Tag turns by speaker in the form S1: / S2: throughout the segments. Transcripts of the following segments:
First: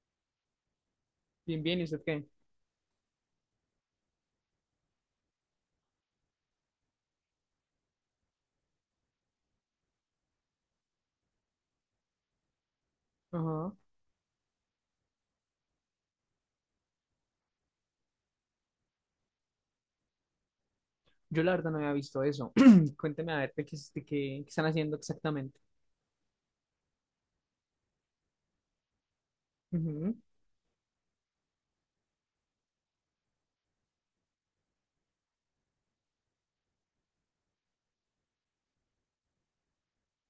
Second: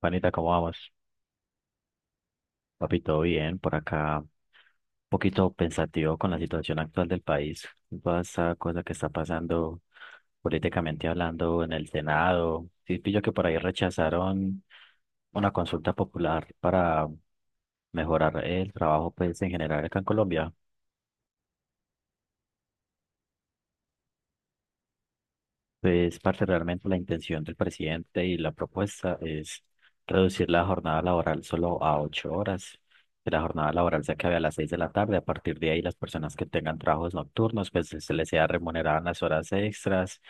S1: Panita, ¿cómo vamos?
S2: Bien, bien, ¿y usted qué?
S1: Papi, todo bien por acá. Un poquito pensativo con la situación actual del país. Toda esa cosa que está pasando políticamente hablando en el Senado. Sí, pillo que por ahí
S2: Ajá.
S1: rechazaron una consulta popular para mejorar el trabajo, pues, en general acá en Colombia.
S2: Yo la verdad no había visto eso. Cuénteme a ver de qué, es- de qué- qué están haciendo exactamente.
S1: Pues, parte realmente la intención del presidente y la propuesta es
S2: Ujú,
S1: reducir la jornada laboral solo a 8 horas, que la jornada laboral se acabe a las 6 de la tarde. A partir de ahí, las personas que tengan trabajos nocturnos, pues se les sea remunerada en las horas extras,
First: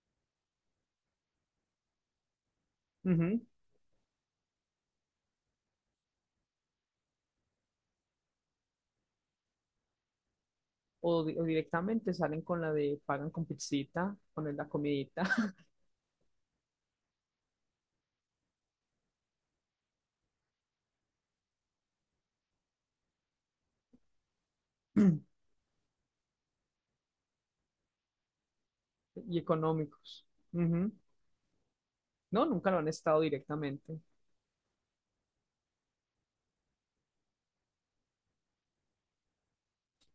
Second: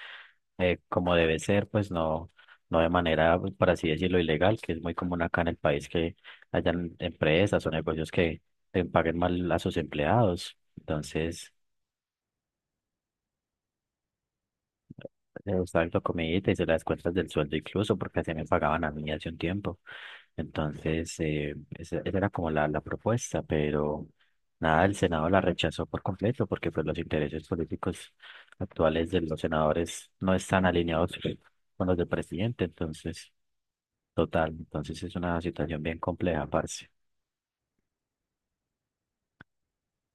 S1: como debe ser, pues no, no de manera,
S2: ujú.
S1: pues, por así decirlo, ilegal, que es muy común acá en el país que hayan empresas o negocios que paguen mal a sus empleados.
S2: O, o
S1: Entonces,
S2: directamente salen con la de pagan con pizzita, ponen la comidita
S1: le gustaba la comidita y se las cuentas del sueldo incluso, porque así me pagaban a mí hace un tiempo. Entonces, esa era como la propuesta, pero nada, el Senado la rechazó por completo, porque pues los intereses políticos actuales de
S2: y
S1: los senadores
S2: económicos.
S1: no están
S2: Ujú.
S1: alineados con los del
S2: No,
S1: presidente.
S2: nunca lo han estado
S1: Entonces,
S2: directamente.
S1: total, entonces es una situación bien compleja, parce.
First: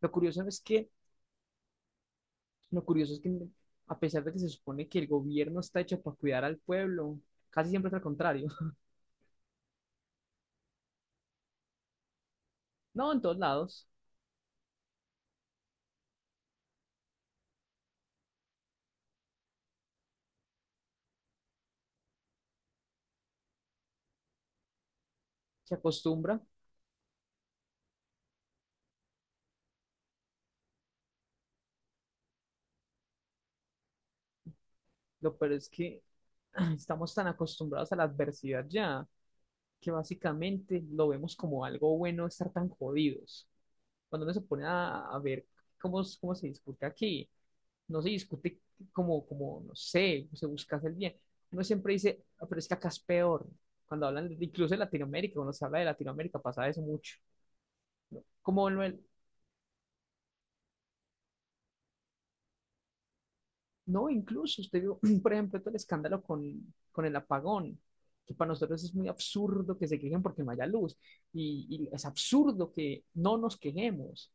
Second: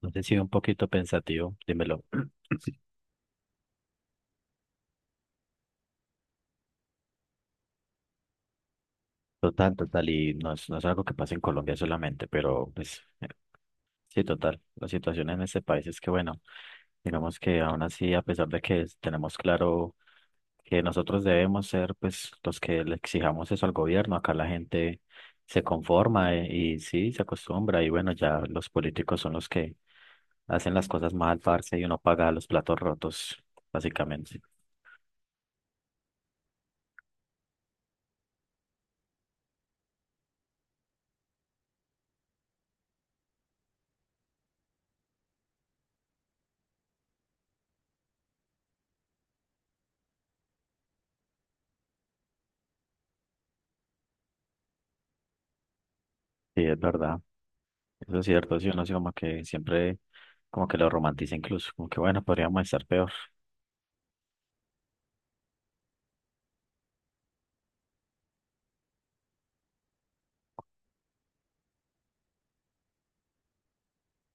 S2: Lo
S1: sí,
S2: curioso
S1: un
S2: es
S1: poquito
S2: que,
S1: pensativo, dímelo.
S2: lo curioso es que a pesar de que se supone que el gobierno está hecho para cuidar al pueblo, casi siempre es al contrario.
S1: Total, total, y no es algo que pasa en Colombia solamente, pero pues
S2: No, en todos lados
S1: sí, total. La situación en este país es que, bueno, digamos que aún así, a pesar de que tenemos claro que nosotros debemos ser, pues, los que le exijamos eso al gobierno, acá la gente se
S2: se
S1: conforma,
S2: acostumbra.
S1: y, sí, se acostumbra y bueno, ya los políticos son los que hacen las cosas mal, parce, y uno paga los platos rotos, básicamente.
S2: Lo peor es que estamos tan acostumbrados a la adversidad ya, que básicamente lo vemos como algo bueno estar tan jodidos. Cuando uno se pone a ver cómo se discute aquí, no se discute no sé, se busca hacer bien. Uno siempre dice, "Ah, pero es que acá es peor. Cuando incluso de Latinoamérica, cuando se habla de Latinoamérica,
S1: Sí,
S2: pasa
S1: es
S2: eso mucho.
S1: verdad. Eso es cierto, sí,
S2: Como lo
S1: uno sí como que siempre como que lo romantiza incluso, como que bueno, podríamos estar peor.
S2: No, incluso usted vio, por ejemplo, todo el escándalo con el apagón, que para nosotros es muy absurdo que se quejen porque no haya luz, y es absurdo que no nos quejemos.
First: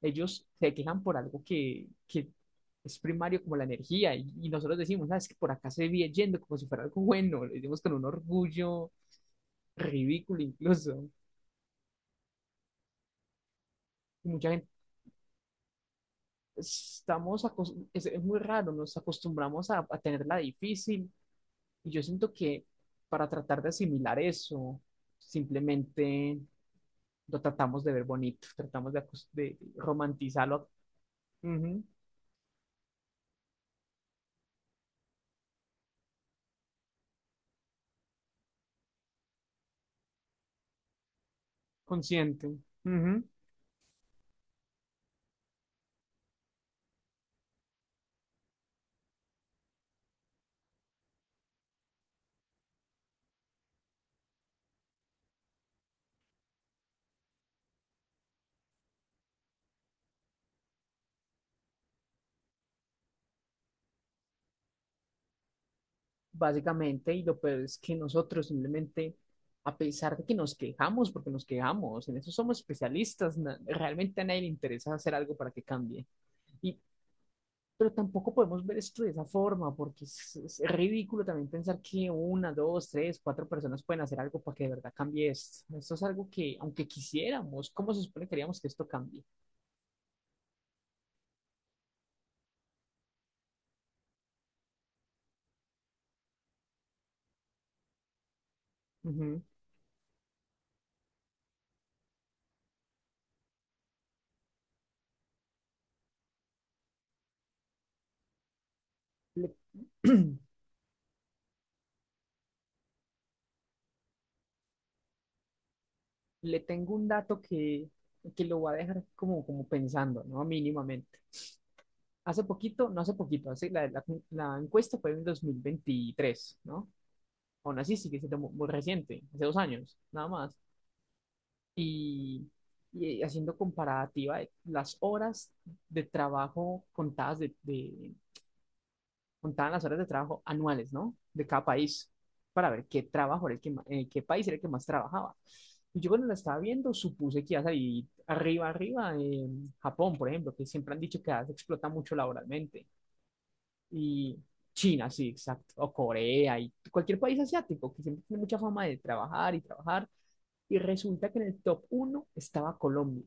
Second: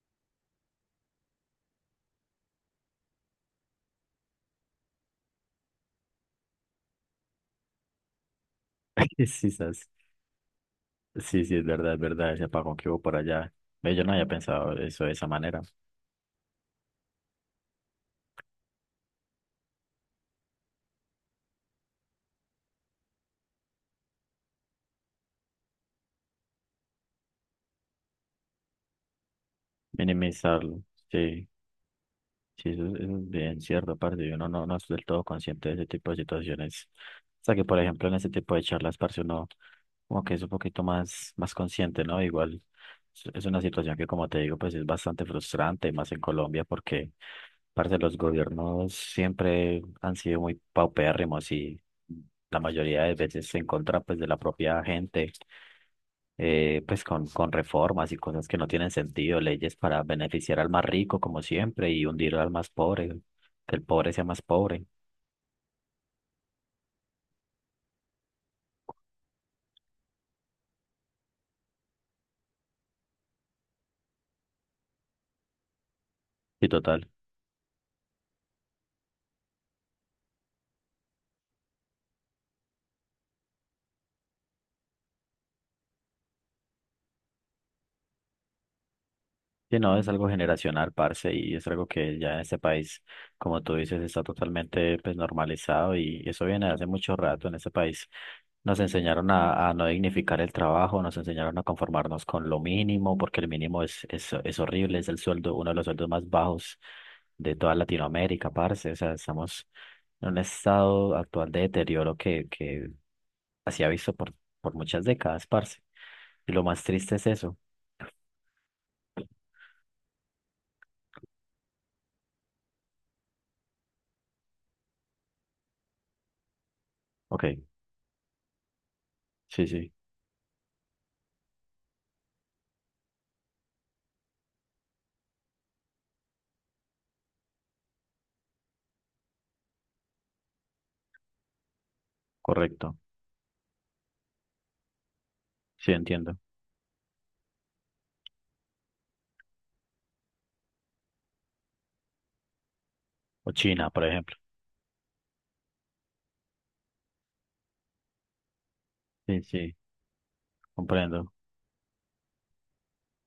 S2: Ellos se quejan por algo que es primario como la energía, y nosotros decimos, sabes que por acá se viene yendo como si fuera algo bueno, lo decimos con un orgullo
S1: Sí, sí,
S2: ridículo incluso.
S1: sí, sí, es verdad, ese apagón que hubo por allá. Ve, yo no había
S2: Y mucha gente,
S1: pensado eso de esa manera,
S2: es muy raro, nos acostumbramos a tenerla difícil. Y yo siento que para tratar de asimilar eso, simplemente lo tratamos de ver bonito, tratamos de romantizarlo.
S1: minimizarlo. Sí,
S2: Ujú,
S1: sí, eso, es, eso es bien cierto, parce. Y uno no, no es del todo consciente de ese tipo de situaciones. O sea que, por ejemplo, en ese tipo de charlas, parce, uno como que es un poquito más, más consciente, ¿no? Igual
S2: consciente,
S1: es
S2: ujú,
S1: es una situación que, como te digo, pues es bastante frustrante, y más en Colombia, porque, parce, los gobiernos siempre han sido muy paupérrimos y la mayoría de veces en contra, pues, de la propia gente. Pues con reformas y cosas que no tienen sentido, leyes para beneficiar al más rico como siempre y hundir al más pobre, que el pobre sea más pobre
S2: básicamente. Y lo peor es que nosotros simplemente, a pesar de que nos quejamos, porque nos quejamos, en eso somos especialistas, realmente a nadie le interesa hacer algo para que cambie.
S1: y
S2: Y
S1: total.
S2: pero tampoco podemos ver esto de esa forma, porque es ridículo también pensar que una, dos, tres, cuatro personas pueden hacer algo para que de verdad cambie esto. Esto es algo que, aunque quisiéramos, ¿cómo se supone que queríamos que esto cambie?
S1: Sí, no, es algo generacional, parce, y es algo que ya en este país, como tú dices, está totalmente, pues, normalizado y eso viene de hace mucho rato en este país. Nos enseñaron
S2: Ujú.
S1: a no dignificar el trabajo, nos enseñaron a conformarnos con lo mínimo, porque el mínimo es horrible, es el sueldo, uno de los sueldos más bajos de toda Latinoamérica, parce. O sea,
S2: Le,
S1: estamos en un estado actual de deterioro que así ha visto por muchas décadas, parce. Y
S2: le
S1: lo más
S2: tengo un
S1: triste es
S2: dato
S1: eso.
S2: que lo voy a dejar como, como pensando, ¿no? Mínimamente. No hace poquito, hace, la encuesta fue en 2023, ¿no?
S1: Ok,
S2: Aún así sigue siendo muy, muy reciente, hace dos
S1: sí, sí,
S2: años, nada más. Y, y haciendo comparativa de las horas de trabajo contaban las horas de trabajo anuales, ¿no? De cada país, para ver
S1: correcto.
S2: qué trabajo era el qué país era el que más trabajaba.
S1: Sí,
S2: Y yo cuando la
S1: entiendo.
S2: estaba viendo supuse que iba a salir arriba, arriba, en Japón, por ejemplo, que siempre han dicho que se explota mucho laboralmente.
S1: O China, por ejemplo.
S2: Y China, sí, exacto, o Corea, y cualquier país asiático que siempre tiene mucha fama de
S1: Sí,
S2: trabajar y
S1: sí,
S2: trabajar. Y resulta
S1: comprendo.
S2: que en el top uno estaba Colombia.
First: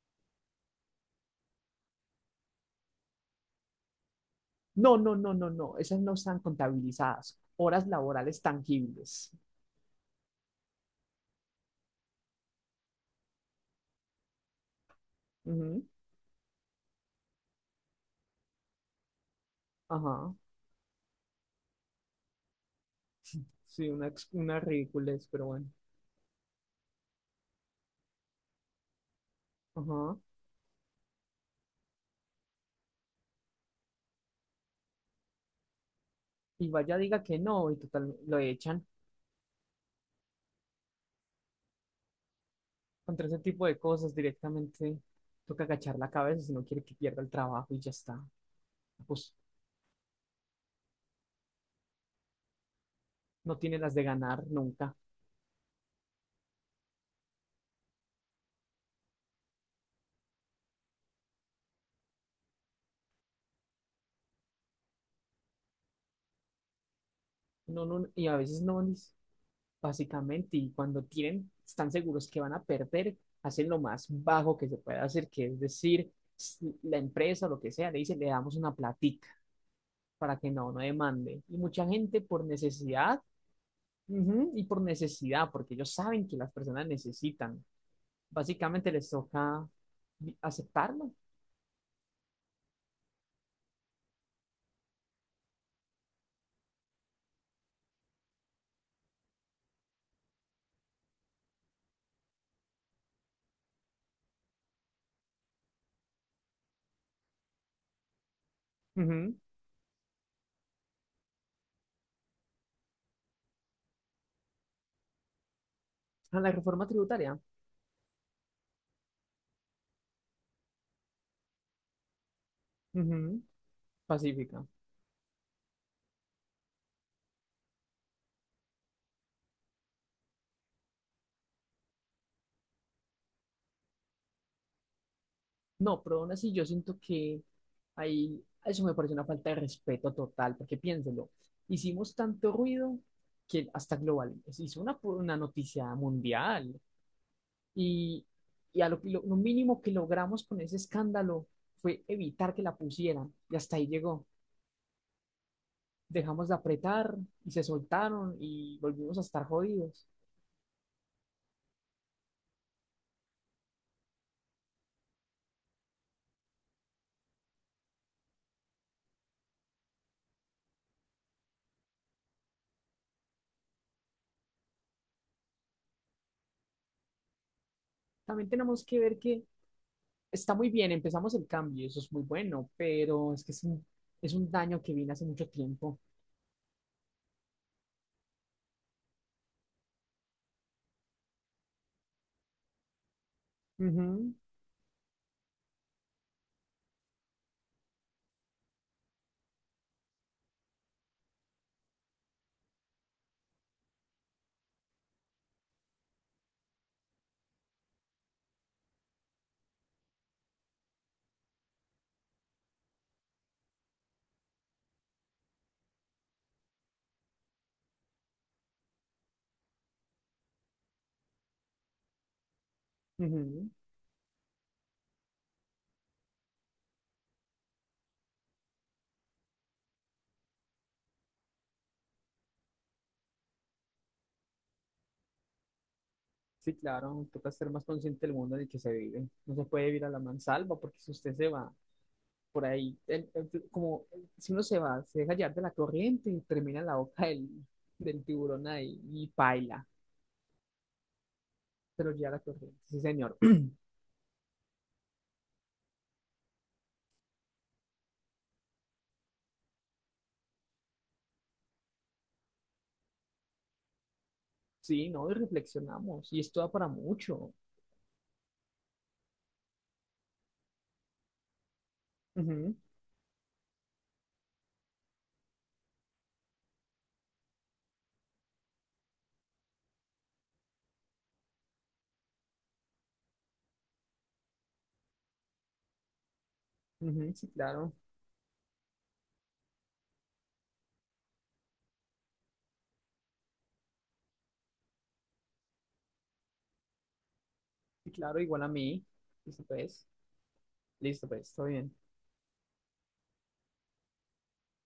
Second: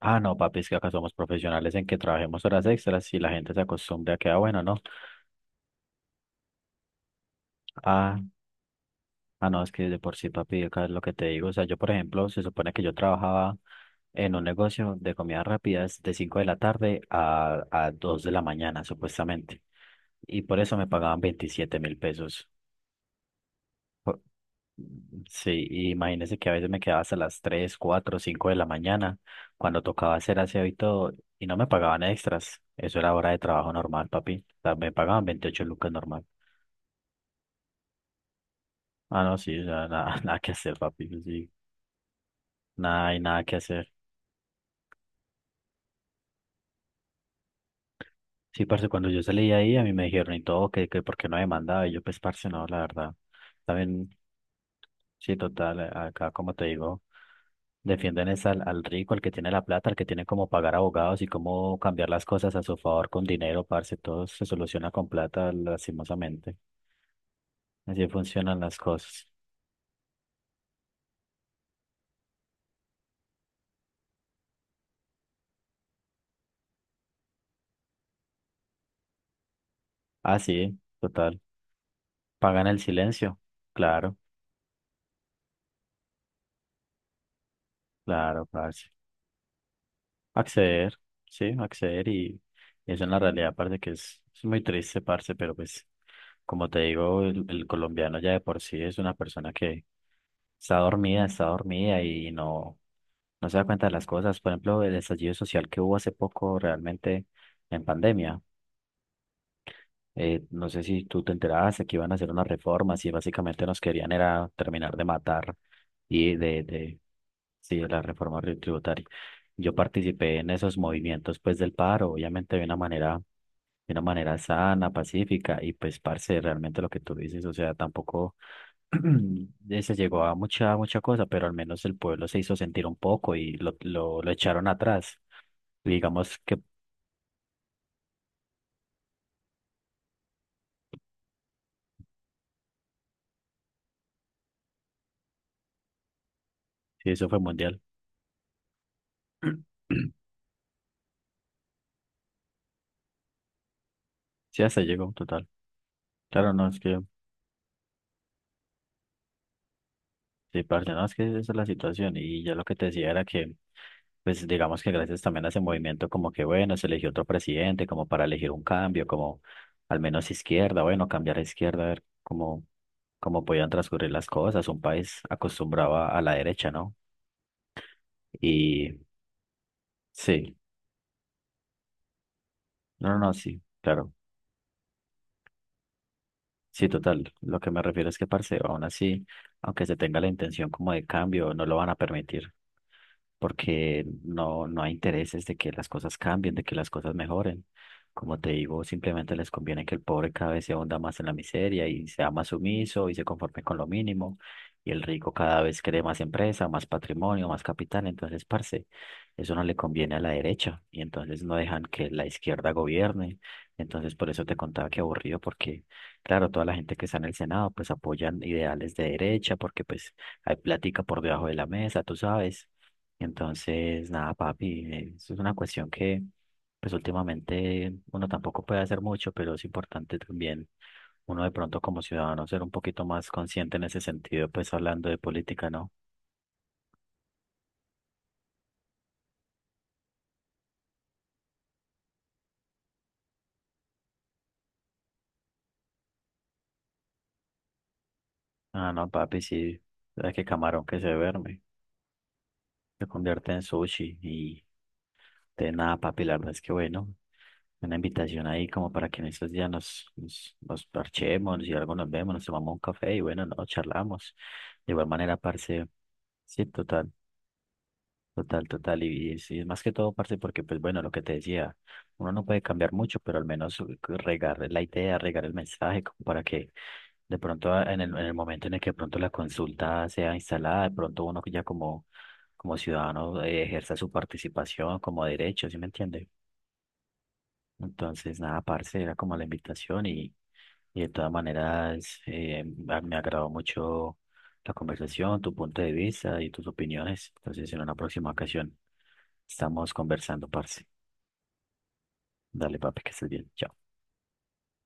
S1: Ah, no, papi, es que acá somos profesionales en que trabajemos horas extras y la gente se acostumbra a que, ah, bueno, no.
S2: No, no, no, no, no. Esas no están contabilizadas. Horas
S1: Ah,
S2: laborales tangibles.
S1: no, es que de por sí, papi, acá es lo que te digo. O sea, yo, por ejemplo, se supone que yo trabajaba en un negocio de comidas
S2: Ujú.
S1: rápidas de 5 de la tarde a 2 de la mañana, supuestamente.
S2: Ajá.
S1: Y por eso me pagaban 27.000 pesos.
S2: Sí, una, una ridiculez, pero
S1: Sí,
S2: bueno.
S1: y imagínese que a veces me quedaba hasta las 3, 4, 5 de la mañana cuando tocaba
S2: Ajá.
S1: hacer aseo y todo, y no me pagaban extras. Eso era hora de trabajo normal, papi. O sea, me pagaban 28 lucas normal.
S2: Y vaya diga que no, y total, lo echan.
S1: Ah, no, sí, o sea, nada, nada que hacer, papi. Sí, nada, hay
S2: Contra ese
S1: nada que
S2: tipo de
S1: hacer.
S2: cosas directamente toca agachar la cabeza si no quiere que pierda el trabajo y ya está.
S1: Sí, parce, cuando yo
S2: Pues
S1: salí de ahí, a mí me dijeron y todo, que por qué no demandaba. Y yo, pues, parce, no, la verdad.
S2: no tiene las de
S1: También
S2: ganar nunca.
S1: sí, total, acá como te digo, defienden es al, al rico, al que tiene la plata, al que tiene cómo pagar abogados y cómo cambiar las cosas a su favor con dinero, parce, todo se soluciona con plata, lastimosamente.
S2: No,
S1: Así
S2: no, y a
S1: funcionan
S2: veces
S1: las cosas.
S2: básicamente, y cuando tienen, están seguros que van a perder, hacen lo más bajo que se pueda hacer, que es decir, la empresa o lo que sea, le dice le damos una platica
S1: Ah,
S2: para que
S1: sí,
S2: no
S1: total.
S2: demande. Y mucha gente por
S1: Pagan el
S2: necesidad,
S1: silencio. Claro,
S2: ujú, y por necesidad, porque ellos saben que las personas necesitan,
S1: claro, parce,
S2: básicamente les toca
S1: acceder,
S2: aceptarlo.
S1: sí, acceder, y eso en la realidad parece que es muy triste, parce, pero pues como te digo, el colombiano ya de por sí es una persona que está dormida y no, no se da cuenta de las cosas. Por ejemplo, el estallido social que hubo hace poco realmente en pandemia.
S2: Ujú.
S1: No sé si tú te enteraste que iban a hacer unas reformas y básicamente nos querían era terminar de matar y
S2: A la reforma tributaria,
S1: sí, de la reforma tributaria. Yo participé en esos movimientos, pues, del paro, obviamente
S2: ujú,
S1: de una manera
S2: pacífica.
S1: sana, pacífica y pues parce, realmente lo que tú dices, o sea, tampoco se llegó a mucha, mucha cosa, pero al menos el pueblo se hizo sentir un poco y lo echaron atrás.
S2: No, pero aún
S1: Digamos
S2: así
S1: que
S2: yo siento que ahí eso me parece una falta de respeto total, porque piénselo, hicimos tanto ruido que hasta global, se hizo una noticia mundial,
S1: eso fue mundial.
S2: y, y a lo mínimo que logramos con ese escándalo fue evitar que la pusieran y hasta ahí llegó.
S1: Sí, hasta ahí llegó total.
S2: Dejamos
S1: Claro,
S2: de
S1: no, es que,
S2: apretar y se soltaron y volvimos a estar jodidos.
S1: sí, parce, no, es que esa es la situación. Y ya lo que te decía era que, pues digamos que gracias también a ese movimiento, como que bueno, se eligió otro presidente, como para elegir un cambio, como al menos izquierda, bueno, cambiar a izquierda, a ver cómo, cómo podían transcurrir las cosas. Un país acostumbrado a la derecha, ¿no?
S2: También tenemos
S1: Y
S2: que ver que está
S1: sí,
S2: muy bien, empezamos el cambio, eso es muy bueno,
S1: no, no, no,
S2: pero es que
S1: sí, claro.
S2: es un daño que viene hace mucho tiempo.
S1: Sí, total. Lo que me refiero es que, parce, aún así, aunque se tenga la intención como de cambio, no lo van a permitir porque
S2: Ujú,
S1: no, no hay intereses de que las cosas cambien, de que las cosas mejoren. Como te digo, simplemente les conviene que el pobre cada vez se hunda más en la miseria y sea más sumiso y se conforme con lo mínimo. Y el rico cada vez cree más empresa, más patrimonio, más capital. Entonces, parce, eso no le conviene a la derecha. Y entonces no dejan que la izquierda gobierne. Entonces, por eso te contaba, que aburrido, porque claro, toda la gente que está en el Senado pues apoyan ideales de derecha porque pues hay plática por debajo de la mesa, tú sabes.
S2: ujú.
S1: Entonces, nada, papi, eso es una cuestión que, pues, últimamente uno tampoco puede hacer mucho, pero es importante también uno de pronto como ciudadano ser un poquito más consciente en ese sentido, pues hablando de política, ¿no?
S2: Sí, claro, toca ser más consciente del mundo en el que se vive. No se puede vivir a la mansalva porque si usted se va por ahí, si uno se va, se deja llevar de la corriente y termina en la boca del tiburón
S1: Ah,
S2: ahí
S1: no,
S2: y
S1: papi, sí,
S2: paila,
S1: sabes que camarón que se duerme
S2: pero ya la corriente. Sí,
S1: se
S2: señor.
S1: convierte en sushi y. De nada, papi, la verdad es que, bueno, una invitación ahí como para que en estos días nos parchemos y algo nos vemos, nos tomamos un café y bueno, no, charlamos. De igual
S2: Sí, no, y
S1: manera, parce,
S2: reflexionamos y esto
S1: sí,
S2: da para
S1: total,
S2: mucho.
S1: total, total. Y, y es más que todo, parce, porque pues, bueno, lo que te decía, uno no puede
S2: Ujú,
S1: cambiar mucho, pero al menos regar la idea, regar el mensaje, como para que de pronto, ah, en el momento en el que de pronto la consulta sea instalada, de pronto uno que ya como, como ciudadano ejerza su participación como derecho, ¿sí me entiende?
S2: sí, claro,
S1: Entonces, nada, parce, era como la invitación y de todas maneras, me agradó mucho la conversación, tu punto de vista y tus opiniones. Entonces, en una
S2: sí,
S1: próxima
S2: claro, igual a
S1: ocasión
S2: mí. Listo,
S1: estamos
S2: pues,
S1: conversando, parce.
S2: listo, pues, todo bien.
S1: Dale, papi, que estés bien. Chao.